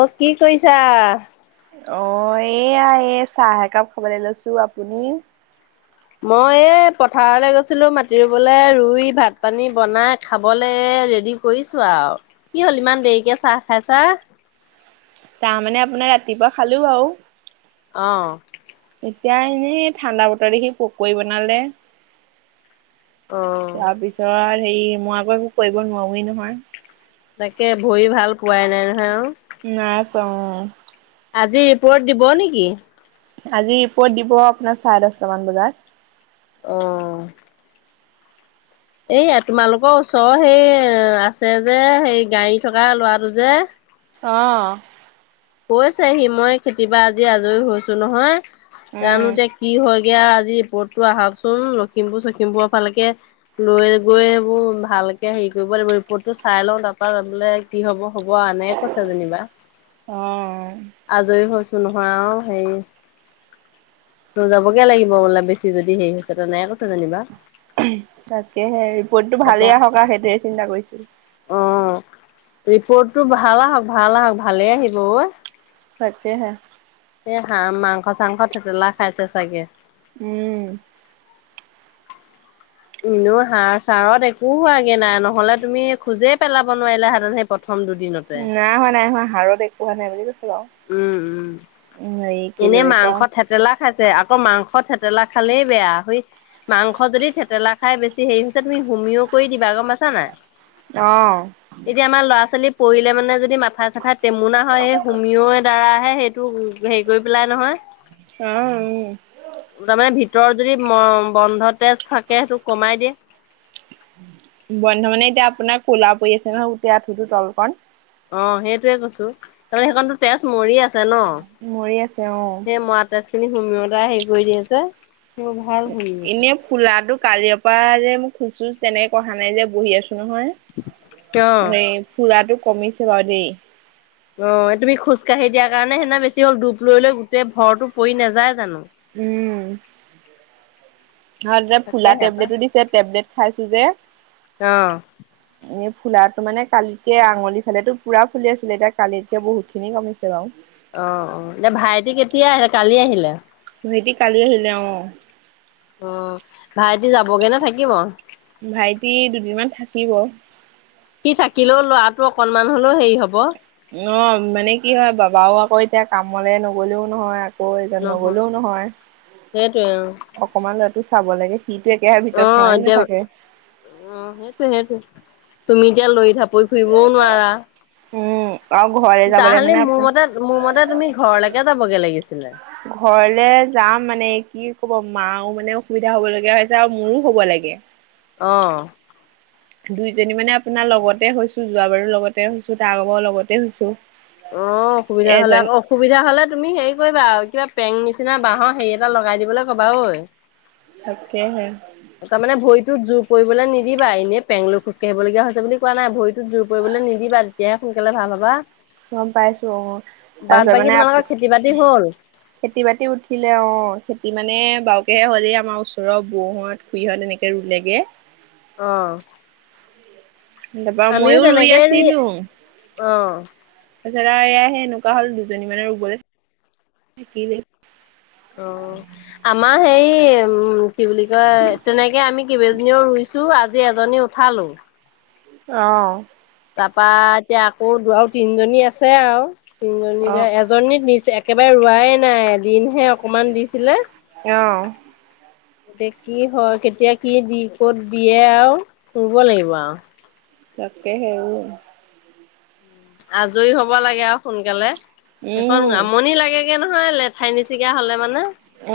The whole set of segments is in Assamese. অ, কি কৰিছা? [inaudible] অ এয়া এই চাহ একাপ খাবলৈ লৈছোঁ। আপুনি? [inaudible] মই এই পথাৰলৈ গৈছিলোঁ মাটি ৰুবলৈ, ৰুই ভাত-পানী বনাই খাবলৈ এই ৰেডি [unintelligible] কৰিছোঁ আৰু। কি হ'ল ইমান দেৰিকে চাহ খাইছা? [inaudible] চাহ মানে আপোনাৰ ৰাতিপুৱা খালোঁ আৰু। [unintelligible] অঁ! [inaudible] এতিয়া এনেই ঠাণ্ডা বতৰ দেখি পকৰি বনালে। [unintelligible] অ তাৰপিছত হেৰি মই আকৌ একো কৰিব নোৱাৰোৱেই নহয়। [unintelligible] তাকে ভৰি ভাল পোৱাই নাই নহয় আৰু। [unintelligible] নাই পোৱা অঁ। [unintelligible] আজি ৰিপৰ্ট দিব নেকি? আজি ৰিপ'ৰ্ট দিব আপোনাৰ চাৰে দহটামান বজাত। অ এই তোমালোকৰ ওচৰৰ সেই আছে যে সেই গাড়ী থকা ল'ৰাটো যে অৱ। কৈছে হি, মই খেতি বা আজি আজৰি হৈছো নহয় উম তেওঁলোকে কি হয়গে আজি ৰিপৰ্টটো আহকচোন লখিমপুৰ চখিমপুৰৰ ফালেকে লৈ গৈ সেইবোৰ ভালকে হেৰি কৰিব লাগিব ৰিপৰ্টটো চাই লওঁ তাৰ পৰা বোলে কি হ'ব হ'ব আও এনে কৈছে যেনিবা। অৱ আজৰি হৈছো নহয় অ হেৰি ত' যাবগে লাগিব বোলে বেছি যদি হেৰি হৈছে তেনেকে কৈছে যেনিবা। তাকেহে ৰিপৰ্টটো ভালেই আহক আৰু সেইটোৱে চিন্তা কৰিছো। অৱ, ৰিপৰ্টটো ভাল আহক ভাল আহক ভালেই আহিব ঐ। তাকেহে। এই হা মাংস চাংস থেতেলা খাইছে চাগে। উম। এইনো হাড় চাৰত একো হোৱাগে নাই নহ'লে তুমি খোজেইে পেলাব নোৱাৰিলা হেতেন সাধাৰণ সেই প্ৰথম দুদিনত। নাই হোৱা নাই হোৱা হাড়ত একো হোৱা নাই বুলি কৈছে ন। উম উম উম হেৰী কি এনে বুলি মাংস কয় থেতেলা খাইছে আকৌ মাংস থেতেলা খালেই বেয়া হৈত মাংস যদি থেতেলা খাই বেছি হেৰি হৈছে তুমি হুমিও কৰি দিবা গম পাছা নে নাই। অৱ। এতিয়া আমাৰ ল'ৰা ছোৱালী পৰিলে মানে যদি মাথা চাথাই টেমুনা হয় এই হুমিয় দ্বাৰা তাই সেইটো হেৰি কৰি পেলাই নহয়। আৱ উম। দুটামান ভিতৰত যদি বন্ধ তেজ থাকে সেইটো কমাই দিয়ে। বন্ধ মানে এতিয়া আপোনাৰ ক'লা পৰি আছে ন গোট আঠুটো তলকণ। অৱ সেইটোয়ে কৈছো তাৰ সেইখনো তেজ মৰি আছে। আছে ন। মৰি আছে অ সেই মৰা তেজ খিনি সুমিয় দ্ধাৰাই হেৰি কৰি দি যে। মোৰ ভাল হুমিঅ। এনে ফুলাটো কালিৰ পৰা যে মোক খোজ চোজ তেনেকে কহা নাই যে বহি আছো নহয়। অ এই ফুলাটো কমিছে বাৰু দেই। অ তুমি খোজ কাঢ়ি দিয়া কাৰণে সেদিনা বেছি হ'ল ডূপ লৈ লৈ গোটেই ভৰটো পৰি নাযায় জানো। উম। অ ফুলা তাকেহে পাই। টেবলেটো দিছে টেবলেট খাইছো যে। [unintelligible] এনেই ফুলাটো মানে কালিতকে আঙুলি ফালেতো পুৰা ফুলি আছিলে এতিয়া কালিতকৈ বহুতখিনি কমিছে বাও। অৱ অৱ এতিয়া ভাইটি কেতিয়া আহিলে কালি আহিলে। ভাইতি কালি আহিলে অৱ। অৱ ভাইটি যাবগে নে থাকিব। ভাইটি দুদিনমান থাকিব। সি থাকিলেও ল'ৰাটো অকনমান হলেও হেৰি হ'ব। অ মানে কি হয় বাবাও আকৌ এতিয়া কামলে নগলেও নহয়। কয় যে নগলেও নহয়। সেইটোৱে অ অকমান ল'ৰাটো চাব লাগে সিটো একেৰাহে ভিতৰত সোমাই নাথাকে। উম সেইটোৱে সেইটোৱে তুমি এতিয়া লৰি ঢাপৰি ফুৰিবও নোৱাৰা উম আৰু ঘৰলে যাবলে তাহালি মানে মোৰ মতে মোৰ মতে তুমি ঘৰলেকে যাবগে লাগিছিলে ঘৰলে যাম মানে কি ক'ব মাও মানে অসুবিধা হব লগীয়া হৈ আছে আৰু মোৰো হ'ব লাগে অ দুইজনী মানে আপোনাৰ লগতে হৈছো যোৱা বাৰো লগতে হৈছো তাৰ আগ বাও লগতে হৈছো অ অসুবিধা হলে এজনী আকৌ অসুবিধা হলে তুমি হেৰি কৰিবা কিবা পেং নিচিনা বাঁহৰ সেই এটা লগাই দিবলে ক'বা ঐ তাকেহে তা মানে ভৰিটোত জোৰ পৰিবলে নিদিবা এনেই পেংলো খোজকাঢ়িব লগীয়া হৈছে বুলি কোৱা নাই ভৰিটোত জোৰ পৰিবলৈ নিদিবা তেতিয়াহে সোনকালে ভাল হবা গম পাইছো অ বাদ তাৰপিছত বাকী মানে তোমালোকৰ আপু খেতি বাতি হ'ল? খেতি-বাতি উঠিলে অ খেতি মানে বাৰুকেহে হ'লেই আমাৰ ওচৰৰ বৌহত খুৰী সতে এনেকে ৰুলেগে অ চিনি নাপাওঁ আমিও ময়ো ৰুই তেনেকেই আছিলুং অ' তাৰপছত আৰু এয়া সে এনেকুৱা হল দুজনী মানৰ ৰুবলে থাকিলেই অ আমাৰ হেই উম কি বুলি কয় তেনেকে আমি কেইবাজনীও ৰুই ছো আজি এজনী উঠালো অ তাৰপা এতিয়া আকৌ দু আৰু তিনজনী আছে আৱ তিনিজনী যে অ', জনী নিছে একেবাৰে ৰোৱাই নাই এদিনহে অকমান দিছিলে অ'। এ কি হয় কেতিয়া কি দি ক'ত দিয়ে আৱ ৰুব লাগিব আৱ তাকে সে আজই হব লাগে আৱ সোনকালে সেইখন উম, আমনি লাগে গে নহয় লেঠাই নিচিগা হলে মানে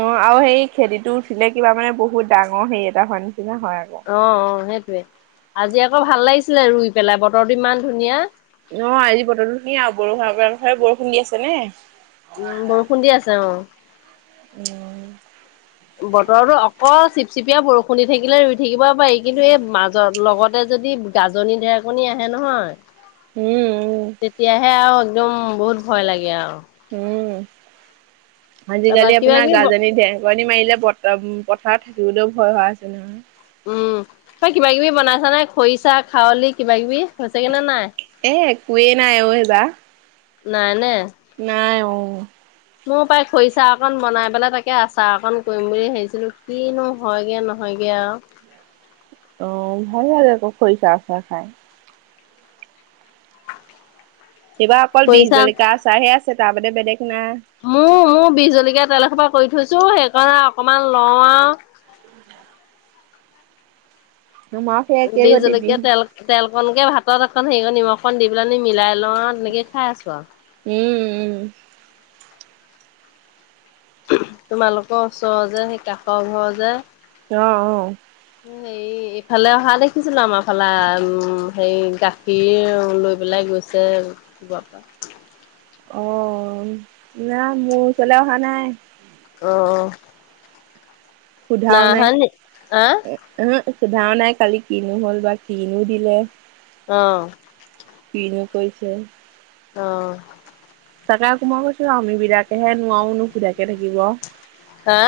অ আৰু সেই খেদিটো উঠিলে কিবা মানে বহুত ডাঙৰ হেৰি এটা হোৱা নিচিনা হয় আক অ অ সেইটোৱে আজি আকৌ ভাল লাগিছিলে ৰুই পেলাই বতৰটো ইমান ধুনীয়া অ আজি বতৰটো ধুনীয়া, আপোনালোকৰ ফালে বৰষুণ দি আছে নে? উম বৰষুণ দি আছে অ অ বতৰটো অকল চিপচিপিয়া বৰষুণ দি থাকিলে ৰুই থাকিব পাৰি কিন্তু এই মাজত লগতে যদি গাজনি ঢেৰেকনি আহে নহয় উম উম, তেতিয়াহে আৱ একদম বহুত ভয় লাগে আৱ উম আজি তাৰপা কালি কিবা কিবি গাগণি ঢেৰ কণি মাৰিলে প উম পথাৰত থাকিবলৈও ভয় হৈ আছে নহয় উম তই কিবা কিবি বনাইছ নাই খৰিচা, খাৱলি কিবা কিবি হৈছেগে নে নাই এ একোৱে নাই অ এবা নাই নে নাই অ [inaudible] মোৰ প্ৰায় খৰিচা অকণ বনাই পেলাই তাকে আচাৰ অকণ কৰিম বুলি ভাবিছিলোঁ কিনো হয়গে নহয়গে আৱ অ ভাল লাগে ক খৰিচাৰ আচাৰ খাই এইবাৰ অকল বিষ খৰিচা জলকীয়া আচাৰে হে আছে তাৰ বাদে বেদেগ না মোৰ মোৰ বি জলকীয়া তেল এসোপা কৰি থৈছো সেইকাৰণে অকনমান লওঁ আ। আমাৰো সেই একেই বি গতি জলকিয়া বিষ তেল। তেল কনকে ভাতত একণ হেৰি নিমখ কণ দি পেলাই আমি মিলাই লওঁ তেনেকে খাই আছো আ। উম উম। তোমালোকৰ ওচৰ যে সেই কাষৰ ঘৰ যে। অ অ। সু। হে ইফালে অহা দেখিছিলো আমাৰ ফালে উম হে গাখীৰ লৈ পেলাই গৈছিল। যে বাপা। অ না মোৰ ওচৰলৈ অহা নাই। অঁ। সুধাও নাই। নি আহ উম হ সুধাও নাই কালি কিনো হ'ল বা কিনো দিলে। অ। কিনো কৈছে। অ। তাকে আকৌ মই কৈছো আমি বিলাকেহে নোৱাৰো সোধাকে থাকিব। হা।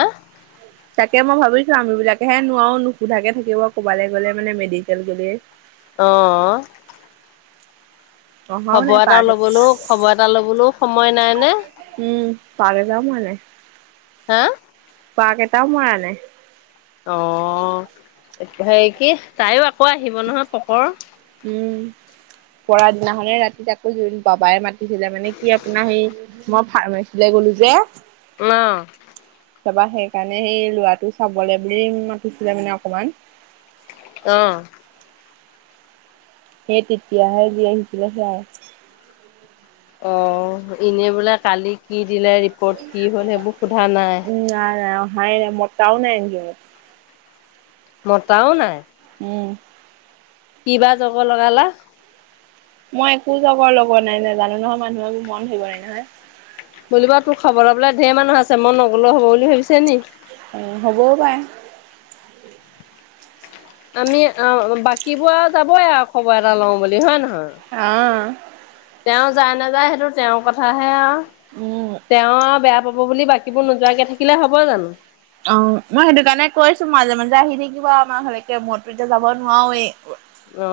তাকে মই ভাবিছোঁ আমি বিলাকে হে নোৱাৰো নুসোধাকে থাকিব ক'বালৈ গ'লে মানে মেডিকেল গ'লে। অ। অহাও নাই খবৰ এটাও পাৰ্ক, ল'বলৈও খবৰ এটা ল'বলৈও সময় নাই নে। উম পালে যাম মানে। হা। পাক এটাও মৰা নাই। অ হেৰি কি তাইও আকৌ আহিব নহয় পকৰ। উম। পৰা দিনাখনে ৰাতি আকৌ বাবাই মাতিছিলে মানে কি আপোনাৰ সেই। মই ফাৰ্মাচীলৈ গ'লো যে। ম। তাৰ পৰা সেইকাৰণে সেই ল'ৰাটো চাবলৈ বুলি মাতিছিলে মানে অকমান। অ। সেই তেতিয়াহে যি আহিছিলে সেয়াই। অ এনেই বোলে কালি কি দিলে ৰিপৰ্ট কি হ'ল সেইবোৰ সোধা নাই। উম নাই নাই অহাই নাই। তাও নাই এনজিওত। মতাও নাই। উম। কিবা জগৰ লগালা। মই একো জগৰ লগোৱা নাই নাজানো নহয় মানুহৰ মন ধৰিব নোৱাৰি নহয়। বোলোবা তোৰ খবৰ লবলে ঢেৰ মানুহ আছে মই নগ'লেও হ'ব বুলি ভাবিছে নি। উম হ'বও পাই। আমি অ বাকী বোৰ যাবই আৰু খবৰ এটা লওঁ বুলি হয় নহয়। আ। তেওঁ যায় নাযায় সেইটো তেওঁৰ কথাহে আৰু উম তেওঁ আৰু বেয়া পাব বুলি বাকী। বাকিবোৰ নোযোৱাকৈ থাকিলে হ'ব জানো। অ মই সেইটো কাৰণে কৈছো মাজে মাজে আহি থাকিব আৱ আমাৰ ঘৰলকে মইতো এতিয়া যাব নোৱাৱেই অ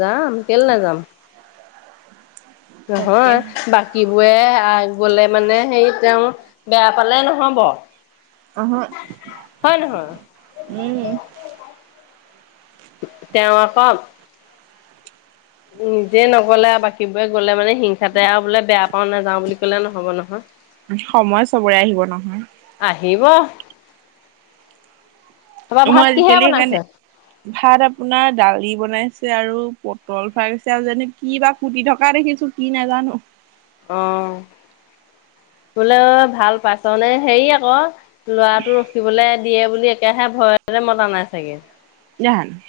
যাম কেলে নাযাম তাকে নহয় বা বাকিবোৰে গলে মানে সেই তেওঁ বেয়া পালে নহব অহ হয় নহয় উম তেওঁ আক নিজে নগলে আৰু বাকীবোৰে গ'লে মানে হিংসাতে আৰু বোলে বেয়া পাও নাযাও বুলি কয় কলে নহ'ব নহয় সময় চবৰে আহিব ন আহিব তা পা মই ভাত কিহে আজিকালি সেইকাৰণে বনাইছে ভাত আপোনাৰ দালি বনাইছে আৰু পটল ভাজিছে আৰু জানো কি বা কুটি থকা দেখিছো কি নাজানো অ বোলে ভাল পাইছ নে হেৰি আক লৰাটো ৰখিবলে দিয়ে বুলি একেৰাহে ভয়তে মতা নাই চাগে জান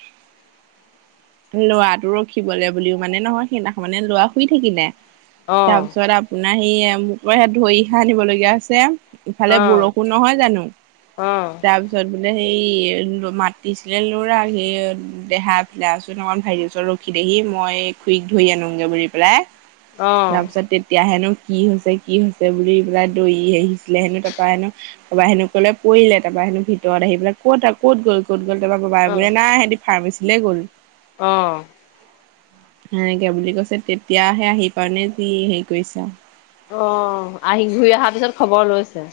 লৰাটো ৰখিবলে বুলিও মানে নহয় সেইদিনাখন মানে লৰা শুই থাকিলে অ', তাৰপিছত আপোনাৰ সি মোৰ পৰা সেত ধৰিহে আনিবলগীয়া হৈছে ইফালে অ', বৰষুণ নহয় জানো অ', তা তাপিছত বোলে সেই মাতিছিলে লৰা সেই দেহাক তাৰপিছত অকনমান ভাইটি ওচৰত ৰখি দেহি মই খুৰিক ধৰি আনোংগে বুলি পেলাই অ', তাৰপিছত তেতিয়াহেনো কি হৈছে কি হৈছে বুলি পেলাই দৌৰি আহিছিলে হেনো তাৰপৰা হেনো তাৰপৰা হেনো কলে পৰিলে তাৰপৰা হেনো ভিতৰত আহি পেলাই ক'ত কত গল কত গল তাৰপৰা বাবাই অ', বোলে নাই সেঁতি ফাৰ্মাচীলে গ'ল অ সেনেকে বুলি কৈছে তেতিয়াহে আহি পাৱনে যি হেৰি কৰিছে আৱ অ আহি ঘূৰি অহাৰ পিছত খবৰ লৈছে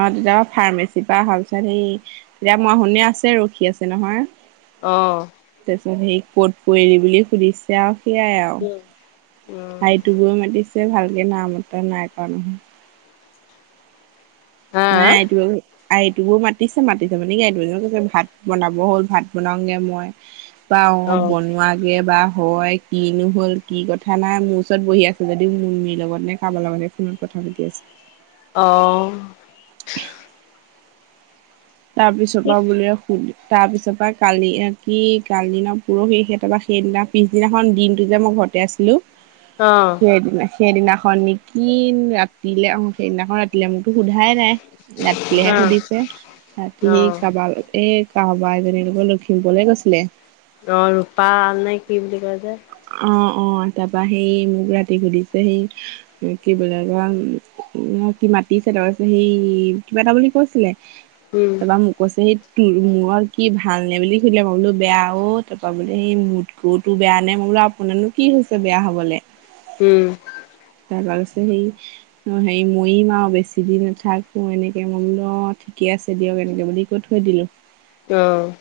অ তেতিয়া ফাৰ্মাচীৰ পৰা পিছত হেৰি তেতিয়া মই শুনি আছে ৰখি আছে নহয় অ তাৰপিছত সেই কত পৰিলি বুলি সুধিছে আৱ সেইয়াই আৱ উম, হাইটো বৈ মাতিছে ভালকে নাইমতা নাই কৰা হা না এইটো আৰু এইটোকো মাতিছে মাতিছে মানে কি এইটো এ কৈছে ভাত বনাব হ'ল ভাত বনাওগে মই বা অ বনোৱা কি বা হয় কি নো হ'ল কি কথা নাই মোৰ ওচৰত বহি আছে যদিও মুনমীৰ লগত হে খাব লগা থাকে উম কথা পাতি আছে অ তাৰ পিছৰ পৰা বোলে শুনি তাৰ পিছৰ পৰা কালি কি কালি না পৰহি সেই‌ তাপা সেইদিনা পিছদিনাখন দিনটো যে মই ফটৌ তাতে আছিলো অ', সেইদিনা সেইদিনাখন নিকি ৰাতিলে অহ সেইদিনাখন ৰাতিলে মোকতো সোধাই নাই ৰাতিলেহে অ', সুধিছে ৰাতি অ', কাৰবাৰ লগত এ কাৱবা এজনিৰ লগত লখিমপুৰলে গৈছিলে অ ৰূপাল নে কি বুলি কয় যে অ অ তাৰপৰা সেই মোক ৰাতি সুধিছে সেই কি বোলে বা কি মাতিছে তাপা সেই কিবা এটা বুলি কৈছিলে উম, তাৰপৰা মোক কৈছেহি তোৰ মূৰত কি ভাল নে বুলি সুধিলে, মই বোলো বেয়া, অ তাৰপৰা বোলে সেই মত গতো বেয়া মানে মই বোলো, আপোনাৰনো কি হৈছে বেয়া হবলে? উম তাৰ কৈছে সেই অ হেৰি মৰিম আৰু বেছি দিন নাথাকো এনেকে, মই বোলো অ ঠিকে আছে দিয়ক, এনেকে বুলি কৈ থৈ দিলো। অ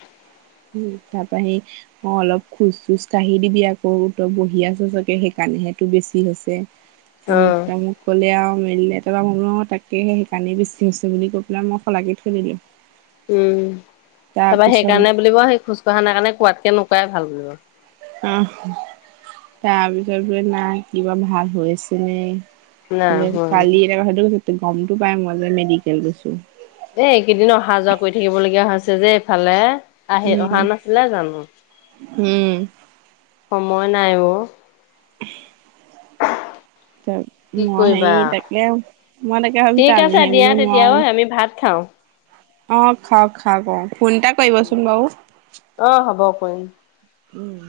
উম। তাৰ পৰা সেই অ অলপ খোজ চোজ কাঢ়ি দিবি আকৌ, তই বহি আছ চাগে সেইকাৰণেহেটো বেছি হৈছে। আমুক অ', তামুক ক'লে আৰু মেলিলে, তাৰপৰা মই তাকেহে সেইকাৰনেই বেছি হৈছে বুলি কৈ পেলাই মই শলাগি থৈ দিলো। [inaudible] উম। তাৰপা তাৰপিছত সেইকাৰণে বুলিব সেই খোজ কঢ়া নাই কাৰণে কোৱাতকে নুকোৱাই ভাল বোলো। আহ, তাৰপিছত বোলে না কিবা ভাল হৈ আ হৈছে নে নাই বোলে হোৱা কালি এটা কথাটো গমটো পাই মই যে, মেডিকেল গৈছো। এই এইকেইদিন অহা যোৱা কৰি থাকিব লগীয়া হৈছে যে এইফালে। আহি অহা উম নাছিলা জানো? উম সময় নাই অ, ত কি মই সে কৰিবা। তাকে, মই তাকে ভাবিছো ঠিক আমি আছে হে দিয়া বোলো তেতিয়া ঐ নোৱাৰো। আমি ভাত খাওঁ। অ খাওক খাওক অ, ফোন এটা কৰিবচোন বাৰু। অ', হ'ব কৰিম। উম